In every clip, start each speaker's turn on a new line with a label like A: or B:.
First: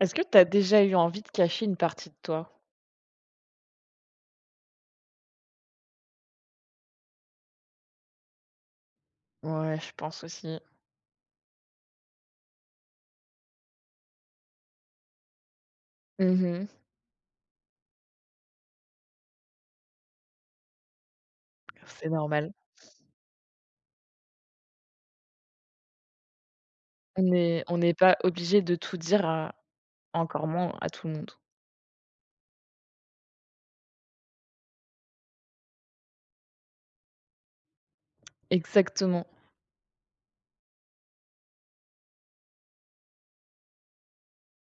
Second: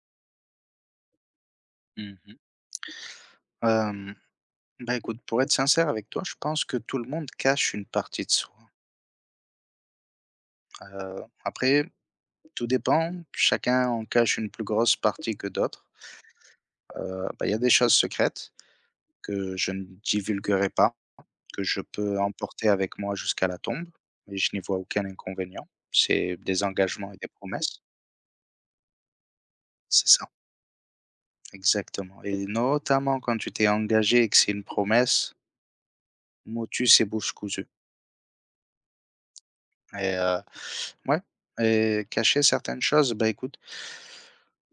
A: Est-ce que tu as déjà eu envie de cacher une partie de
B: Mmh mh.
A: toi?
B: Bah, écoute, pour être sincère avec toi, je pense que tout le monde cache une partie de soi.
A: Ouais, je pense aussi.
B: Après, tout dépend, chacun en cache une plus grosse partie que d'autres.
A: Mmh.
B: Bah, il y a des choses secrètes que je ne divulguerai pas, que je
A: C'est
B: peux
A: normal.
B: emporter avec moi jusqu'à la tombe, et je n'y vois aucun inconvénient. C'est des engagements et des
A: On est on
B: promesses.
A: n'est pas obligé de tout dire à
B: C'est ça,
A: encore moins à tout le monde.
B: exactement, et notamment quand tu t'es engagé et que c'est une promesse, motus et bouche cousue.
A: Exactement.
B: Et ouais, et cacher certaines choses, bah, écoute,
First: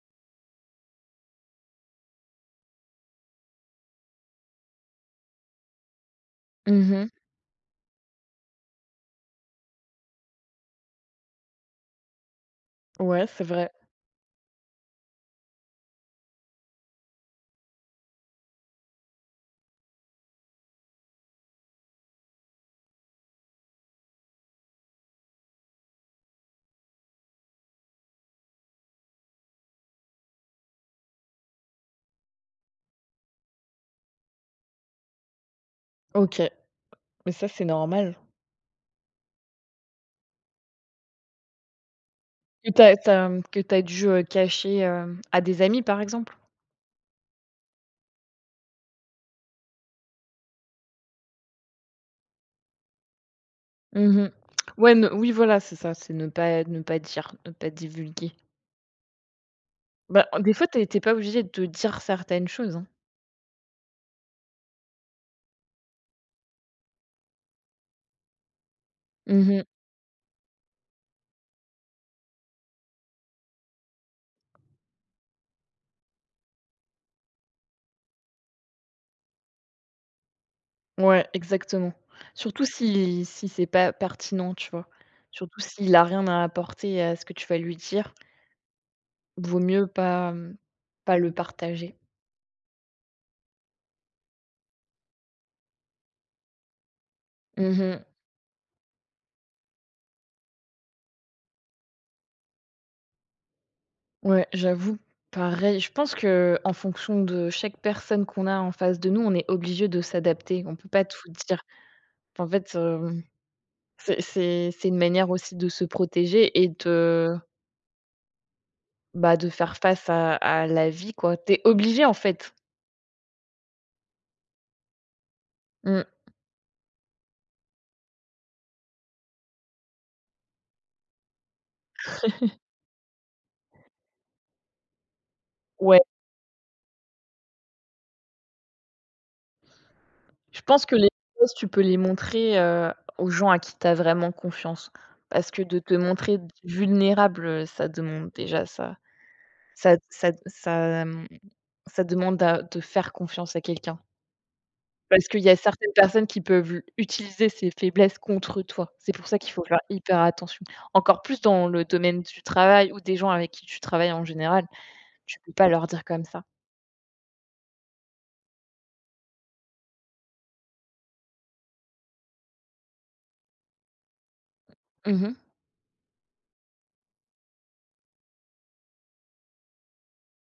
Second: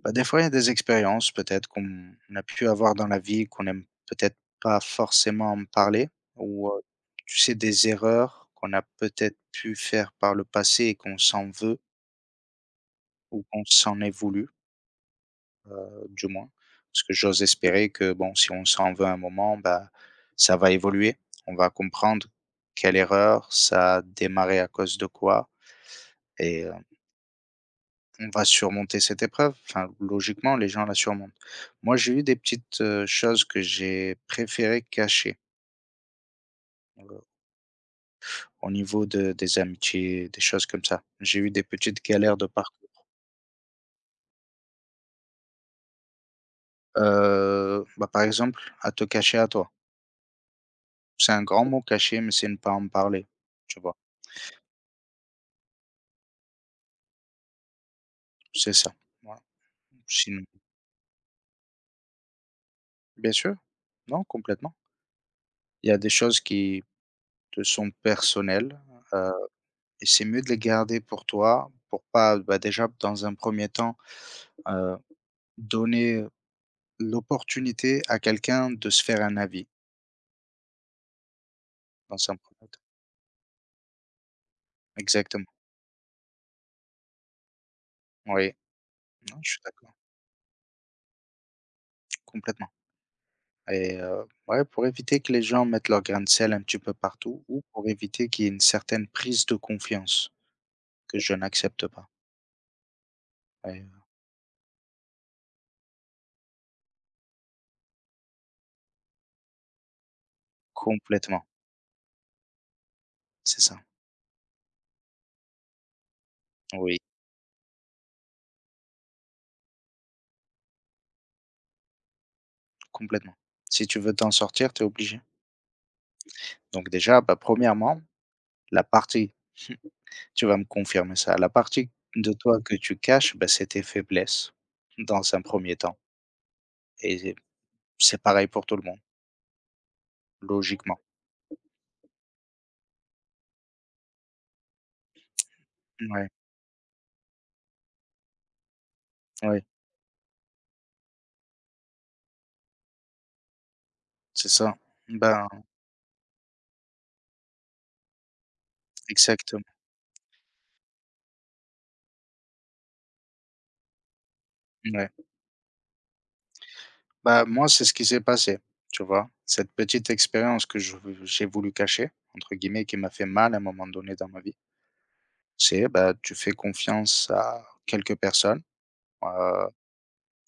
B: bah, des fois, il y a des expériences peut-être qu'on a pu avoir dans la vie qu'on aime peut-être pas forcément en parler ou,
A: Mmh.
B: tu sais, des erreurs qu'on a peut-être pu faire par le passé et qu'on s'en veut
A: Ouais, c'est
B: ou qu'on
A: vrai.
B: s'en est voulu, du moins. Parce que j'ose espérer que, bon, si on s'en veut un moment, bah, ça va évoluer. On va comprendre quelle erreur, ça a démarré à cause de quoi, et on va surmonter cette épreuve. Enfin, logiquement, les gens la surmontent. Moi, j'ai eu des petites, choses que j'ai préféré cacher,
A: OK,
B: heu,
A: mais ça, c'est normal.
B: au niveau de des amitiés, des choses comme ça. J'ai eu des petites galères de
A: Que
B: parcours.
A: t'as as Que tu dû, cacher, à des amis, par exemple?
B: Bah, par exemple, à te cacher à toi. C'est un grand mot caché, mais c'est ne pas en parler, tu vois?
A: Mmh. Ouais, ne oui, voilà, c'est ça, c'est ne pas dire, ne pas divulguer.
B: C'est ça, voilà.
A: Bah,
B: Sinon,
A: des fois, t'es es pas obligé de dire certaines choses, hein.
B: bien sûr, non, complètement. Il y a des choses qui te sont personnelles, heu,
A: Mmh.
B: et c'est mieux de les garder pour toi, pour pas, bah, déjà dans un premier temps, euh, donner l'opportunité à quelqu'un de se faire un avis,
A: Ouais, exactement.
B: dans un
A: Surtout
B: premier temps.
A: si c'est pas pertinent, tu vois?
B: Exactement,
A: Surtout s'il a rien à apporter à ce que tu vas lui dire,
B: oui. Non, je
A: vaut
B: suis
A: mieux
B: d'accord,
A: pas, pas le partager.
B: complètement. Et ouais, pour éviter que les gens mettent leur grain de sel un petit peu partout, ou pour
A: Mmh.
B: éviter qu'il y ait une certaine prise de confiance que je n'accepte pas. Ouais, ouais.
A: Ouais, j'avoue, pareil. Je pense que en fonction de chaque personne qu'on a en face de nous, on est obligé de s'adapter. On peut pas tout
B: Complètement,
A: dire. En fait,
B: c'est ça.
A: c'est une manière aussi de se protéger et
B: Oui,
A: de, bah, de faire face à la vie, quoi. T'es obligé, en fait.
B: complètement. Si tu veux t'en sortir, tu es obligé.
A: Mmh.
B: Donc déjà, bah, premièrement, la partie tu vas me confirmer ça, la partie de toi que tu caches, bah, c'est tes faiblesses, dans un premier temps.
A: Ouais.
B: Et c'est pareil pour tout le monde,
A: Je pense que
B: logiquement.
A: les choses, tu peux les montrer, aux gens à qui tu as vraiment confiance. Parce que de te
B: Ouais,
A: montrer vulnérable, ça demande déjà ça
B: ouais,
A: ça ça ça, mmh, ça demande à de faire confiance à quelqu'un.
B: c'est ça.
A: Parce qu'il
B: Ben,
A: y a certaines personnes qui peuvent utiliser ces faiblesses contre toi. C'est pour ça qu'il faut
B: exactement,
A: faire hyper attention. Encore plus dans le domaine du travail ou des gens avec qui tu travailles en général,
B: ouais.
A: tu peux pas leur dire comme ça.
B: Bah, moi, c'est ce qui s'est passé, tu vois? Cette petite expérience que je j'ai voulu «cacher», entre guillemets, qui m'a fait mal à un moment donné dans ma vie,
A: Mmh mh.
B: c'est, bah, tu fais confiance à quelques personnes, heu,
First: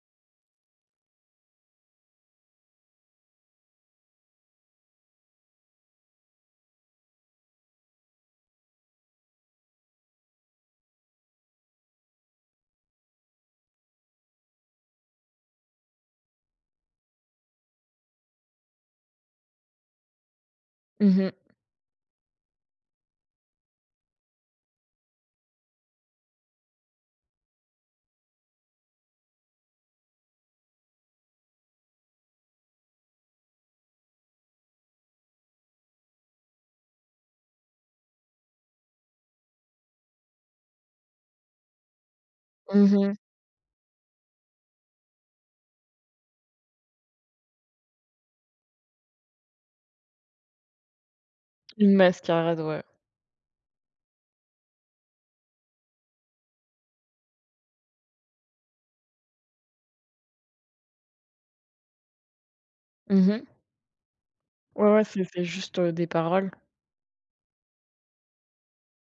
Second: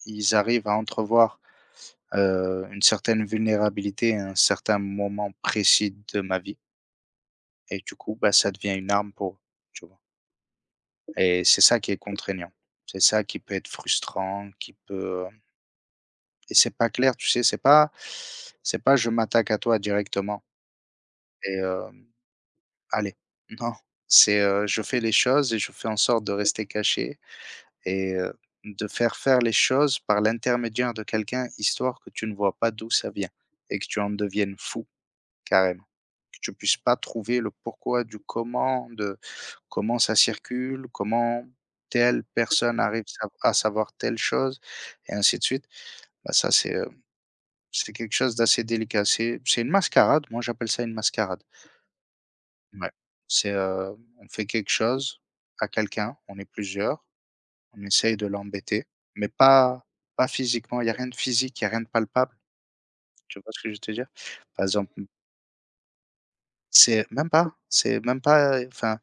B: ils arrivent à entrevoir, une certaine vulnérabilité à un certain moment précis de ma vie, et du coup, bah, ça devient une arme pour eux, tu vois? Et c'est ça qui est contraignant. C'est ça qui peut être frustrant, qui peut, et c'est pas clair, tu sais? C'est pas je m'attaque à toi directement
A: Mmh.
B: et allez, non, je fais les choses et je fais en sorte de rester caché, et de faire faire les choses par l'intermédiaire de quelqu'un, histoire que tu ne vois pas d'où ça vient et que tu en deviennes fou, carrément. Que tu puisses pas trouver le pourquoi du comment de comment ça circule, comment telle personne arrive
A: Mmh.
B: savoir telle chose et ainsi de suite. Bah, ça, c'est quelque chose d'assez délicat. C'est une mascarade, moi j'appelle ça une mascarade.
A: Une mascarade, ouais.
B: Ouais. On fait quelque chose à quelqu'un, on est plusieurs, on essaye de l'embêter, mais pas physiquement, il y a rien de physique, il y a rien de palpable, tu
A: Mmh.
B: vois ce que je veux te dire? Par
A: Ouais,
B: exemple,
A: ouais, c'est juste, des paroles.
B: c'est même pas, enfin.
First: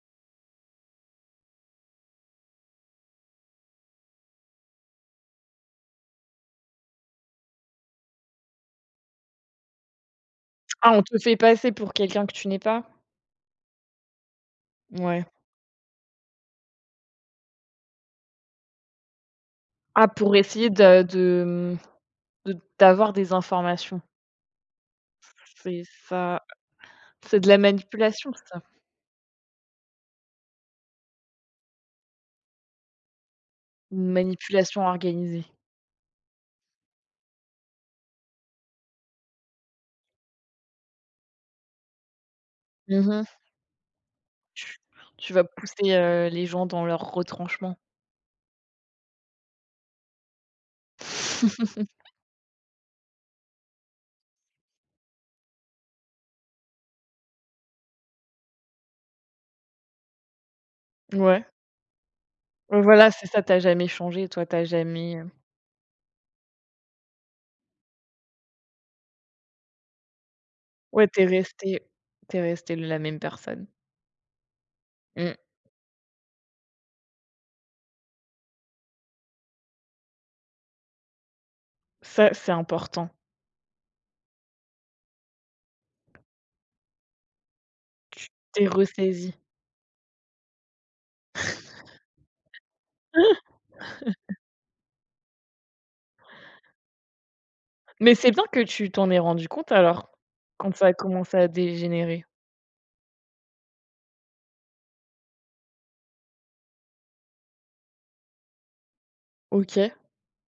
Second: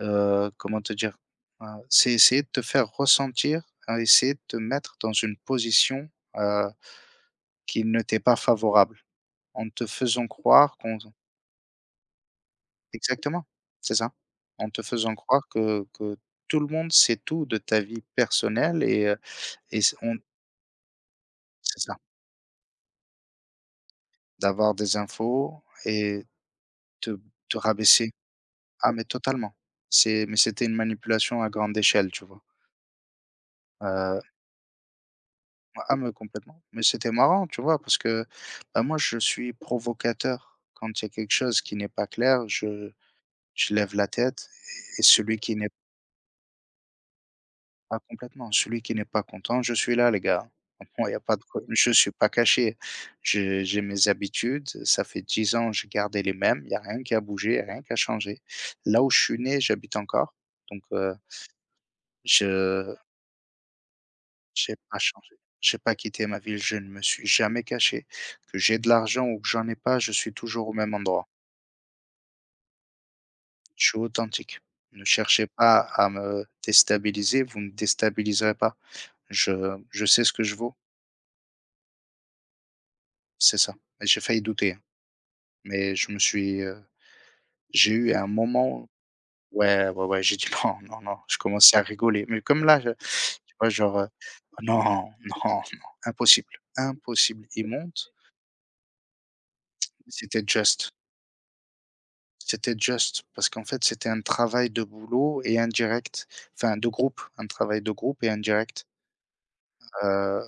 B: Comment te dire? C'est essayer de te faire ressentir, essayer de te mettre dans une position, heu, qui ne t'est pas favorable, en te faisant croire
A: Ah,
B: qu'on
A: on te fait passer pour quelqu'un que tu n'es pas?
B: exactement, c'est ça. En te faisant
A: Ouais.
B: croire que tout le monde sait tout de ta vie personnelle et s
A: Ah,
B: on
A: pour essayer de
B: c'est ça,
A: de d'avoir des informations.
B: d'avoir des infos
A: C'est
B: et
A: ça.
B: te
A: C'est de la
B: te rabaisser.
A: manipulation, ça.
B: Ah mais totalement. C'est mais c'était une manipulation à grande échelle, tu vois?
A: Une
B: Heu
A: manipulation organisée.
B: Ah mais complètement, mais c'était marrant, tu vois? Parce que, bah, moi, je suis provocateur. Quand il y a quelque chose qui n'est pas clair, je
A: Mmh mh.
B: je lève la tête
A: Tu
B: et
A: tu
B: celui
A: vas
B: qui n'est
A: pousser, les gens dans leurs retranchements.
B: pas complètement, celui qui n'est pas content, je suis là, les gars. Moi, il y a pas de co je suis pas caché. J'ai mes habitudes, ça fait 10 ans, j'ai gardé les mêmes, il n'y a rien qui a bougé, y a rien qui a changé. Là où je suis né, j'habite encore, donc
A: Ouais. Ouais,
B: je
A: voilà, c'est ça, tu as jamais changé, toi, tu as
B: j'ai pas
A: jamais,
B: changé. J'ai pas quitté ma ville, je ne me suis jamais caché. Que j'ai de l'argent ou que j'en ai pas, je suis toujours au même
A: ouais,
B: endroit.
A: tu es restée la même personne.
B: Je suis authentique. Ne
A: Mmh.
B: cherchez pas à me déstabiliser, vous ne déstabiliserez pas. Je je sais ce que je vaux,
A: Ça, c'est important.
B: c'est ça, et j'ai failli douter, hein, mais je me suis, j'ai eu un
A: Tu t'es
B: moment.
A: ressaisie.
B: Ouais, ouais, ouais, j'ai dit: «Non, non, non», je commençais à rigoler, mais comme là, je tu vois, genre, «Non, non, non, impossible, impossible, il monte».
A: Mais c'est bien que tu t'en aies rendu compte alors,
B: C'était
A: quand ça a
B: Just.
A: commencé à dégénérer?
B: C'était Just, parce qu'en fait, c'était un travail de boulot et indirect, enfin de groupe, un travail de groupe et indirect.
A: OK.
B: Heu,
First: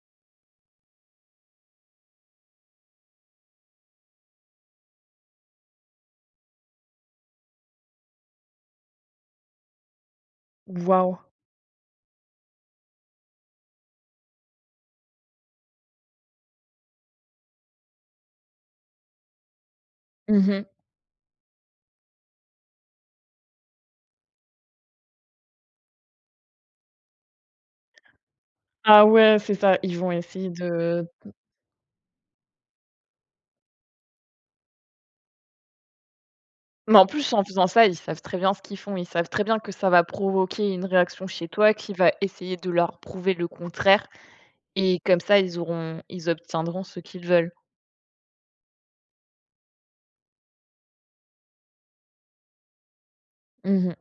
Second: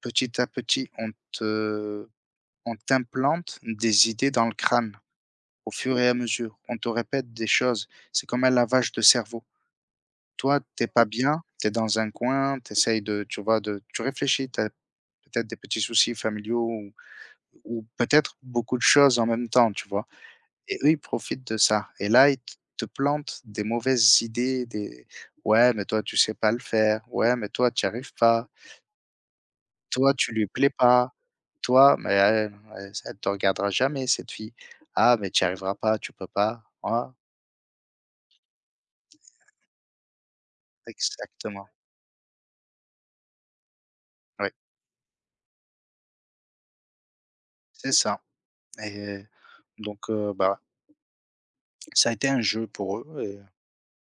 B: Petit à petit, on te on t'implante des idées dans le crâne au fur et à mesure. On te répète des choses. C'est comme un lavage de cerveau. Toi, t'es pas
A: Waouh.
B: bien, t'es dans un coin, t'essayes de tu vois, de tu réfléchis, t'as peut-être des petits soucis familiaux ou peut-être beaucoup de choses en même temps, tu vois?
A: Mmh.
B: Et eux, ils profitent de ça et là, ils t te plantent des mauvaises idées, des: «Ouais, mais toi, tu sais pas le faire. Ouais, mais toi, tu y arrives pas.
A: Ah ouais, c'est ça, ils vont
B: Toi, tu lui
A: essayer
B: plais
A: de
B: pas. Toi, mais elle te regardera jamais, cette fille. Ah, mais tu y arriveras pas, tu peux pas.»
A: mais en
B: Voilà,
A: plus, en faisant ça, ils savent très bien ce qu'ils font. Ils savent très bien que ça va provoquer une réaction chez
B: exactement.
A: toi qui va essayer de leur prouver le contraire
B: Oui,
A: et comme ça, ils obtiendront ce qu'ils veulent.
B: c'est ça, et donc bah, ça a été un jeu pour eux et
A: Mmh.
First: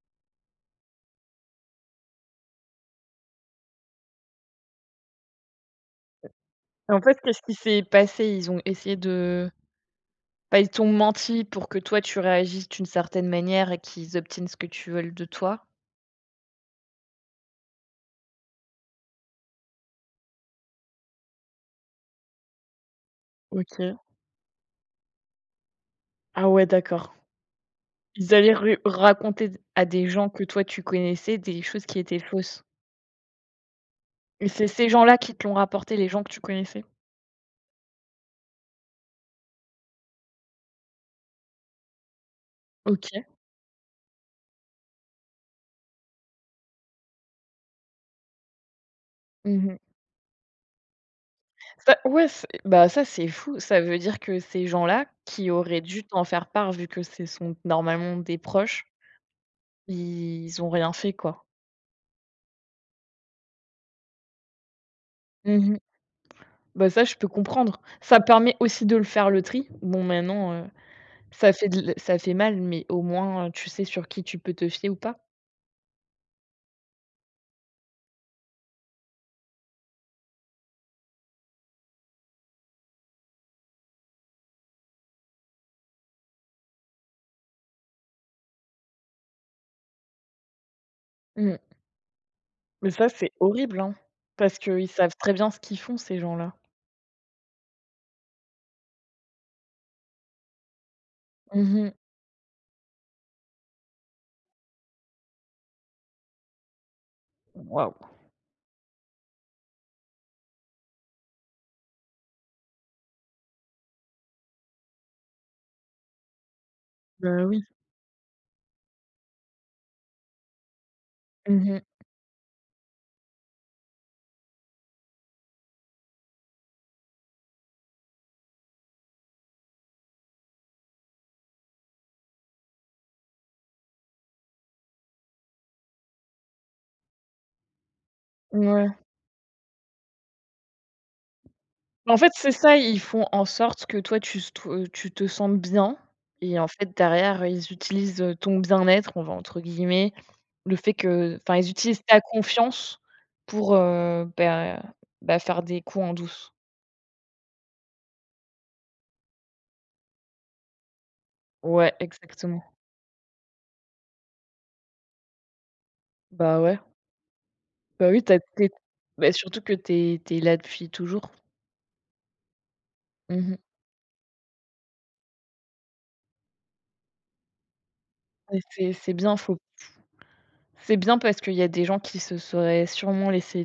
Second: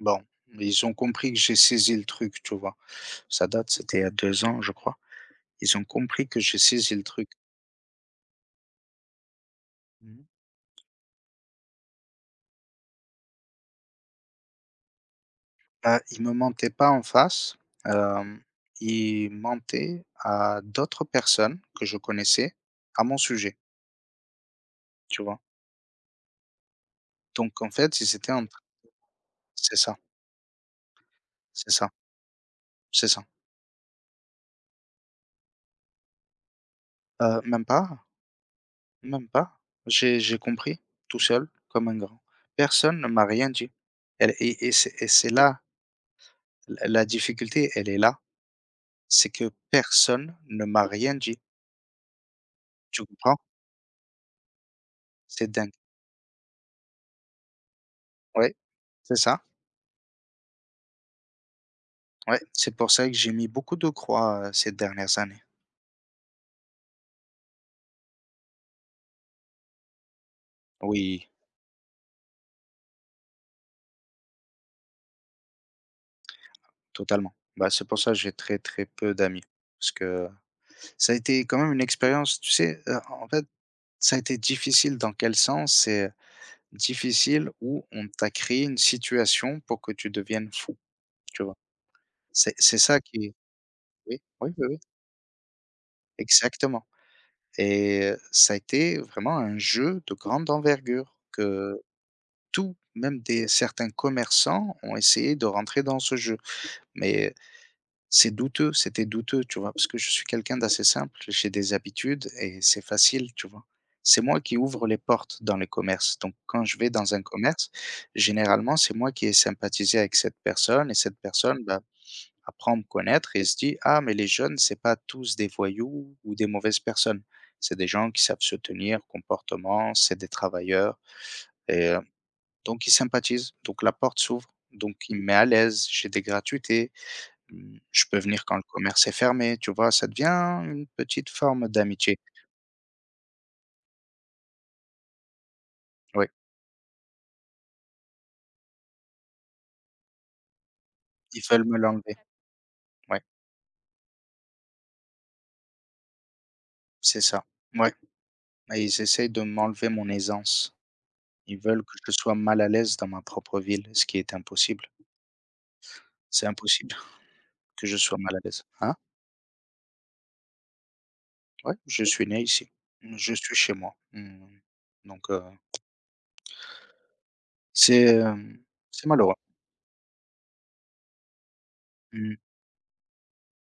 B: bon, ils ont compris que j'ai saisi le truc, tu vois? Ça date, c'était il y a 2 ans, je crois. Ils ont compris que j'ai
A: Et
B: saisi
A: en
B: le
A: fait,
B: truc.
A: qu'est-ce qui s'est passé? Ils ont essayé de
B: Mmh.
A: bah, ils t'ont menti pour que toi, tu réagisses d'une certaine manière et qu'ils obtiennent ce que tu veux de toi?
B: Bah, il me mentait pas en face, hem, il mentait à d'autres personnes que je connaissais à mon sujet,
A: OK.
B: tu vois?
A: Ah ouais, d'accord.
B: Donc en fait, ils étaient
A: Ils
B: en
A: allaient
B: train.
A: ru raconter d
B: C'est
A: à
B: ça,
A: des gens que toi tu connaissais des
B: c'est
A: choses
B: ça,
A: qui étaient fausses
B: c'est ça.
A: et c'est ces gens-là qui te l'ont rapporté, les gens que tu connaissais?
B: Même pas, même pas. J'ai compris tout seul comme un grand. Personne ne
A: OK.
B: m'a rien dit. Elle et c'est là, la difficulté, elle est là, c'est que
A: Mmh.
B: personne ne m'a rien dit,
A: Ça ouais, c'est bah, ça,
B: tu
A: c'est
B: comprends?
A: fou. Ça veut dire que ces gens-là, qui
B: C'est dingue.
A: auraient dû t'en faire part vu que ce sont normalement des
B: Ouais,
A: proches,
B: c'est ça,
A: ils ont rien fait, quoi.
B: ouais, c'est pour ça que j'ai mis beaucoup de croix, ces dernières années.
A: Mmh. Bah, ça, je peux comprendre. Ça permet aussi de le faire le tri. Bon, maintenant,
B: Oui,
A: ça fait mal, mais au moins, tu sais sur qui tu peux te fier ou pas.
B: totalement. Bah, c'est pour ça que j'ai très, très peu d'amis. Parce que ça a été quand même une expérience, tu sais, en fait, ça a été difficile dans quel sens? C'est difficile où on t'a créé une situation pour que tu deviennes fou, tu vois?
A: Mmh.
B: C'est
A: Mais
B: ça
A: ça,
B: qui
A: c'est
B: est
A: horrible, hein,
B: oui, oui,
A: parce
B: oui, oui,
A: qu'ils savent très bien ce qu'ils font, ces gens-là.
B: exactement, et ça a été vraiment un jeu de grande envergure
A: Mmh
B: que
A: mh.
B: tout, même des certains commerçants ont essayé de rentrer dans ce jeu, mais
A: Waouh!
B: c'est douteux, c'était douteux, tu vois? Parce que je suis quelqu'un d'assez simple, j'ai des habitudes et c'est facile, tu vois? C'est moi qui ouvre les portes dans les commerces. Donc, quand je vais dans un
A: Bah, oui.
B: commerce, généralement, c'est moi qui ai sympathisé avec cette personne, et cette personne,
A: Mmh
B: bah,
A: mh.
B: apprend à me connaître et se dit: «Ah, mais les jeunes, c'est pas tous des voyous ou des mauvaises personnes. C'est des gens qui savent se tenir, comportement, c'est des travailleurs», et donc ils sympathisent. Donc la porte s'ouvre, donc il me met à l'aise, j'ai des gratuités. Mmh, je peux venir quand le
A: Ouais.
B: commerce est fermé, tu vois? Ça devient une petite forme
A: En
B: d'amitié.
A: fait, c'est ça, ils font en sorte que toi, tu te sentes bien
B: Oui,
A: et en fait, derrière, ils utilisent, ton «bien-être», on va entre guillemets, le fait que
B: ils
A: enfin,
B: veulent
A: ils
B: me
A: utilisent
B: l'enlever.
A: ta confiance
B: Ouais,
A: pour, bah bah, faire des coups en douce.
B: c'est ça. Ouais, et ils essayent de m'enlever mon aisance. Ils veulent
A: Ouais,
B: que je sois mal
A: exactement.
B: à l'aise dans ma propre ville, ce qui est impossible. C'est
A: Bah, ouais.
B: impossible que je
A: Bah,
B: sois
A: oui, tu
B: mal à
A: as
B: l'aise.
A: tu es
B: Hein?
A: bah, surtout que tu es là depuis toujours.
B: Ouais, je suis né ici. Mmh, je
A: Mmh
B: suis
A: mh.
B: chez moi. Mmh, donc c'est,
A: Et
B: hem, c'est
A: c'est
B: malheureux.
A: bien, faut c'est bien parce qu'il y a des gens qui
B: Mmh.
A: se seraient sûrement laissés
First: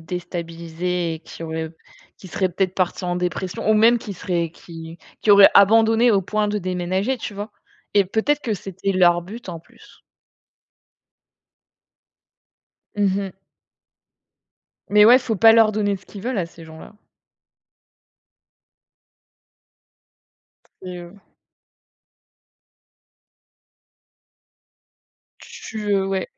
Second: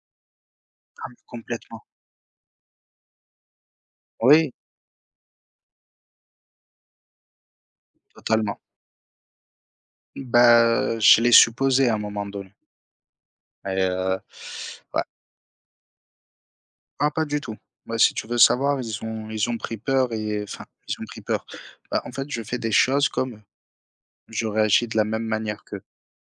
B: Ah
A: déstabiliser
B: mais
A: et qui auraient
B: complètement.
A: qui seraient peut-être partis en dépression ou même
B: Oui,
A: qui auraient abandonné au point de déménager, tu vois? Et peut-être que
B: totalement.
A: c'était leur but en plus.
B: Bah, je l'ai supposé à un moment donné,
A: Mmh.
B: et ouais.
A: Mais ouais, faut pas leur donner ce qu'ils veulent à ces gens-là.
B: Ah pas du tout. Bah, si tu veux savoir, ils ont pris peur et enfin, ils
A: Et
B: ont pris peur. Bah, en fait, je fais des choses comme eux. Je réagis de la même manière qu'eux,
A: ouais,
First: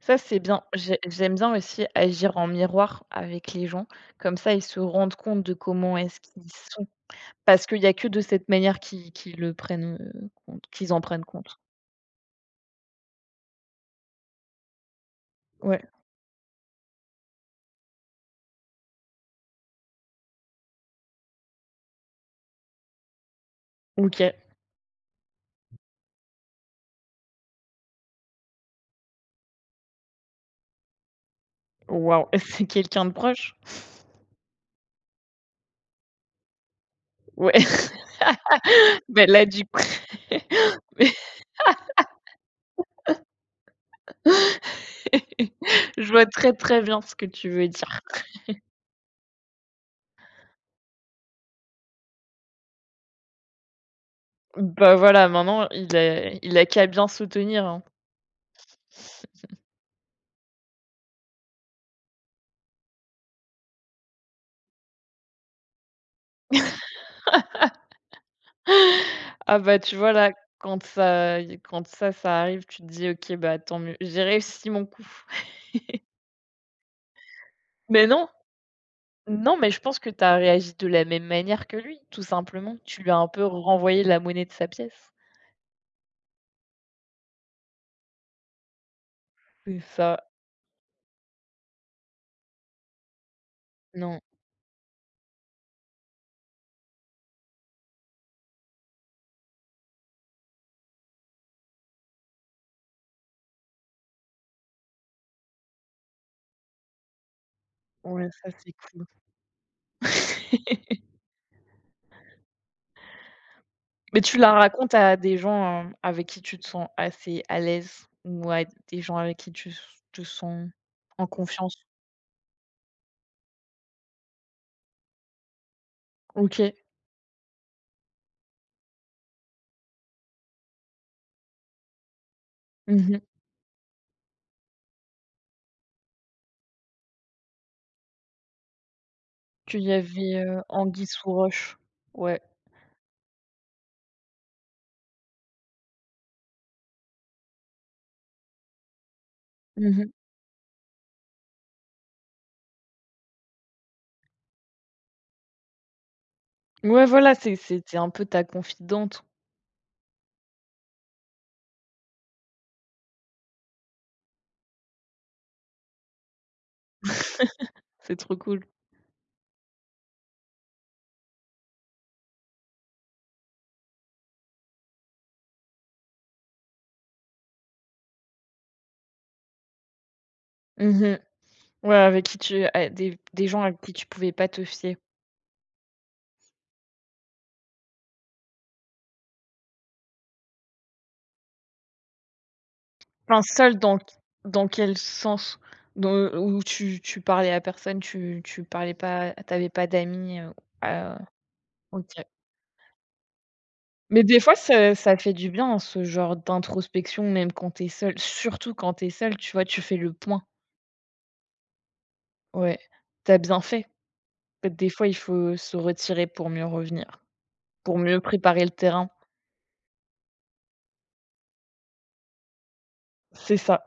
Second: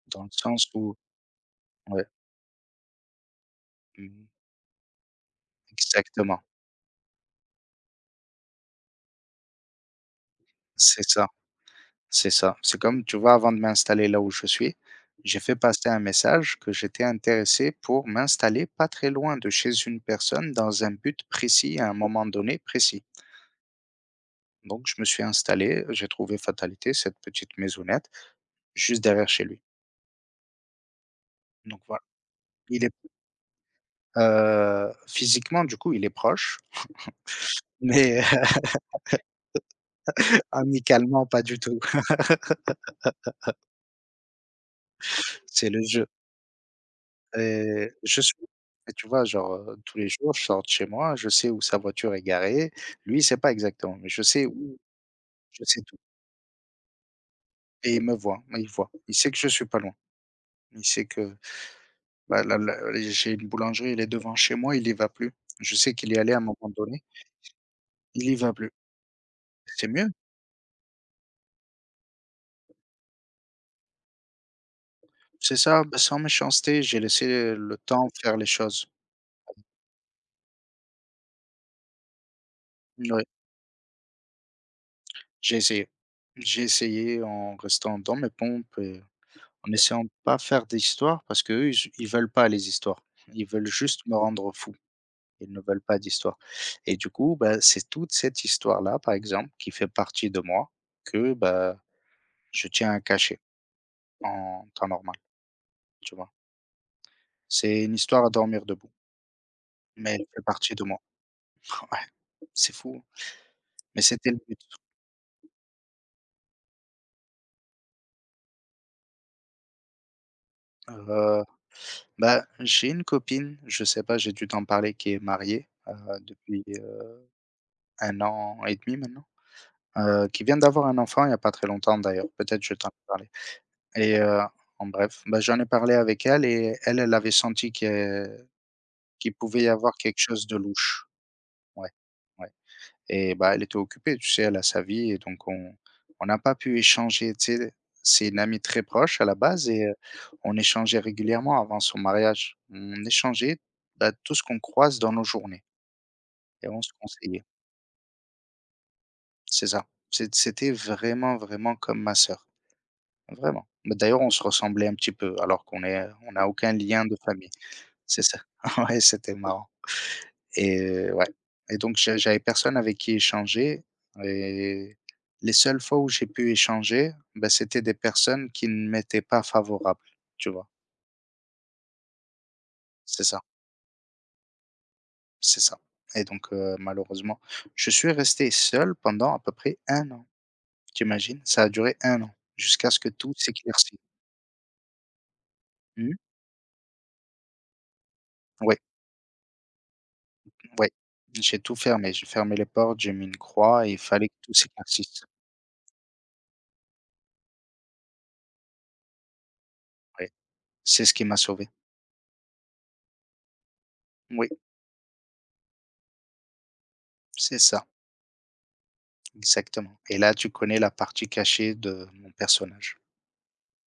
A: ça
B: dans le
A: c'est bien.
B: sens où
A: J'aime bien aussi
B: ouais,
A: agir en miroir avec les gens,
B: mmh,
A: comme ça ils se rendent compte de comment est-ce
B: exactement.
A: qu'ils sont. Parce qu'il y a que de cette manière qu'ils le prennent, compte qu'ils en
B: C'est
A: prennent
B: ça,
A: compte.
B: c'est ça. C'est comme, tu vois, avant de m'installer là où je suis, j'ai fait
A: Ouais.
B: passer un message que j'étais intéressé pour m'installer pas très loin de chez une personne dans un but précis, à un moment donné précis.
A: OK.
B: Donc je me suis installé, j'ai trouvé fatalité cette petite maisonnette juste derrière chez lui. Donc voilà.
A: Waouh! C'est
B: Il est
A: quelqu'un de proche?
B: Physiquement, du coup, il est proche,
A: Ouais,
B: mais
A: ben là, du coup, mais
B: amicalement, pas du tout. C'est le jeu
A: je vois très, très bien ce que tu veux
B: et
A: dire.
B: je suis et tu vois, genre, tous les jours, je sors de chez moi, je sais où sa voiture est garée. Lui, il sait pas exactement, mais je sais où,
A: Bah, voilà,
B: je
A: maintenant,
B: sais tout,
A: il a qu'à bien soutenir, hein.
B: et il me voit. Il sait que je suis pas loin. Il sait que, bah, là, j'ai une boulangerie, il est devant chez moi, il y va plus. Je sais qu'il y allait à un moment donné, il y va plus.
A: Ah, bah,
B: C'est
A: tu
B: mieux,
A: vois, là, quand ça arrive, tu te dis: «OK, bah, tant mieux, j'ai réussi mon coup».
B: c'est ça, bah, sans méchanceté, j'ai laissé le
A: Mais
B: temps
A: non,
B: faire les choses.
A: non, mais je pense que tu as réagi de la même manière que lui, tout simplement. Tu lui as
B: Mouais.
A: un peu renvoyé la monnaie de sa pièce.
B: J'ai essayé. J'ai essayé en restant dans mes pompes et en
A: C'est
B: essayant de
A: ça.
B: pas faire d'histoire parce qu'eux, ils veulent pas les histoires. Ils veulent juste me
A: Non.
B: rendre fou. Ils ne veulent pas d'histoire, et du coup, bah, c'est toute cette histoire-là, par exemple, qui fait partie de moi que, bah, je tiens à cacher en temps normal, tu vois? C'est une histoire
A: Ouais,
B: à
A: ça,
B: dormir
A: c'est
B: debout,
A: cool.
B: mais elle fait partie de moi. Ouais, c'est fou, hein, mais
A: Mais
B: c'était
A: tu
B: le
A: la
B: but.
A: racontes à des gens, avec qui tu te sens assez à l'aise ou à des gens avec qui tu s te sens en
B: Heu,
A: confiance?
B: Bah, j'ai une copine, je sais pas, j'ai dû t'en parler, qui est mariée, depuis,
A: OK.
B: 1 an et demi maintenant, qui vient d'avoir un enfant il y a pas très longtemps d'ailleurs, peut-être je t'en ai
A: Mmh.
B: parlé, et en bref, bah, j'en ai parlé avec elle, et elle, elle avait senti que qu'il pouvait y
A: Qu'il y
B: avoir quelque
A: avait,
B: chose de
A: anguille
B: louche.
A: sous roche.
B: Ouais,
A: Ouais.
B: ouais, et bah, elle était occupée, tu sais, elle a sa vie, et donc on n'a pas pu échanger, tu sais? C'est une amie très proche à la base, et
A: Mmh.
B: on échangeait régulièrement avant son mariage. On échangeait, bah, tout ce qu'on croise dans nos journées, et on se
A: Ouais, voilà,
B: conseillait.
A: c'était un peu ta confidente.
B: C'est ça. C'était vraiment, vraiment comme ma sœur. Vraiment. Mais d'ailleurs, on se ressemblait un petit peu alors qu'on est on n'a aucun lien de famille.
A: C'est
B: C'est
A: trop
B: ça.
A: cool.
B: Ouais, c'était marrant, et ouais, et donc j'avais personne avec qui échanger, et les seules fois où j'ai pu échanger, bah, c'était des personnes qui ne m'étaient pas favorables, tu vois?
A: Mmh. Ouais, avec qui tu a
B: C'est ça,
A: des gens avec qui tu pouvais pas te fier.
B: c'est ça, et donc malheureusement, je suis resté seul pendant à peu près 1 an. T'imagines? Ça a duré 1 an jusqu'à ce que tout
A: Enfin, seul
B: s'éclaircisse.
A: dans quel sens? Dans
B: Oui.
A: où tu parlais à personne, tu parlais pas t'avais pas d'amis,
B: Ouais,
A: Ah,
B: j'ai tout
A: OK.
B: fermé. J'ai fermé les portes, j'ai mis une croix, et il
A: Mais
B: fallait que
A: des
B: tout
A: fois, ça
B: s'éclaircisse.
A: fait du bien, hein, ce genre d'introspection, même quand t'es seul. Surtout quand t'es seul, tu vois? Tu fais le
B: Oui,
A: point.
B: c'est ce qui m'a sauvé.
A: Ouais, t'as bien fait.
B: Oui,
A: Peut-être des fois, il faut se retirer pour mieux revenir,
B: c'est ça,
A: pour mieux préparer le terrain.
B: exactement. Et là, tu connais la partie cachée de mon personnage.
A: C'est ça.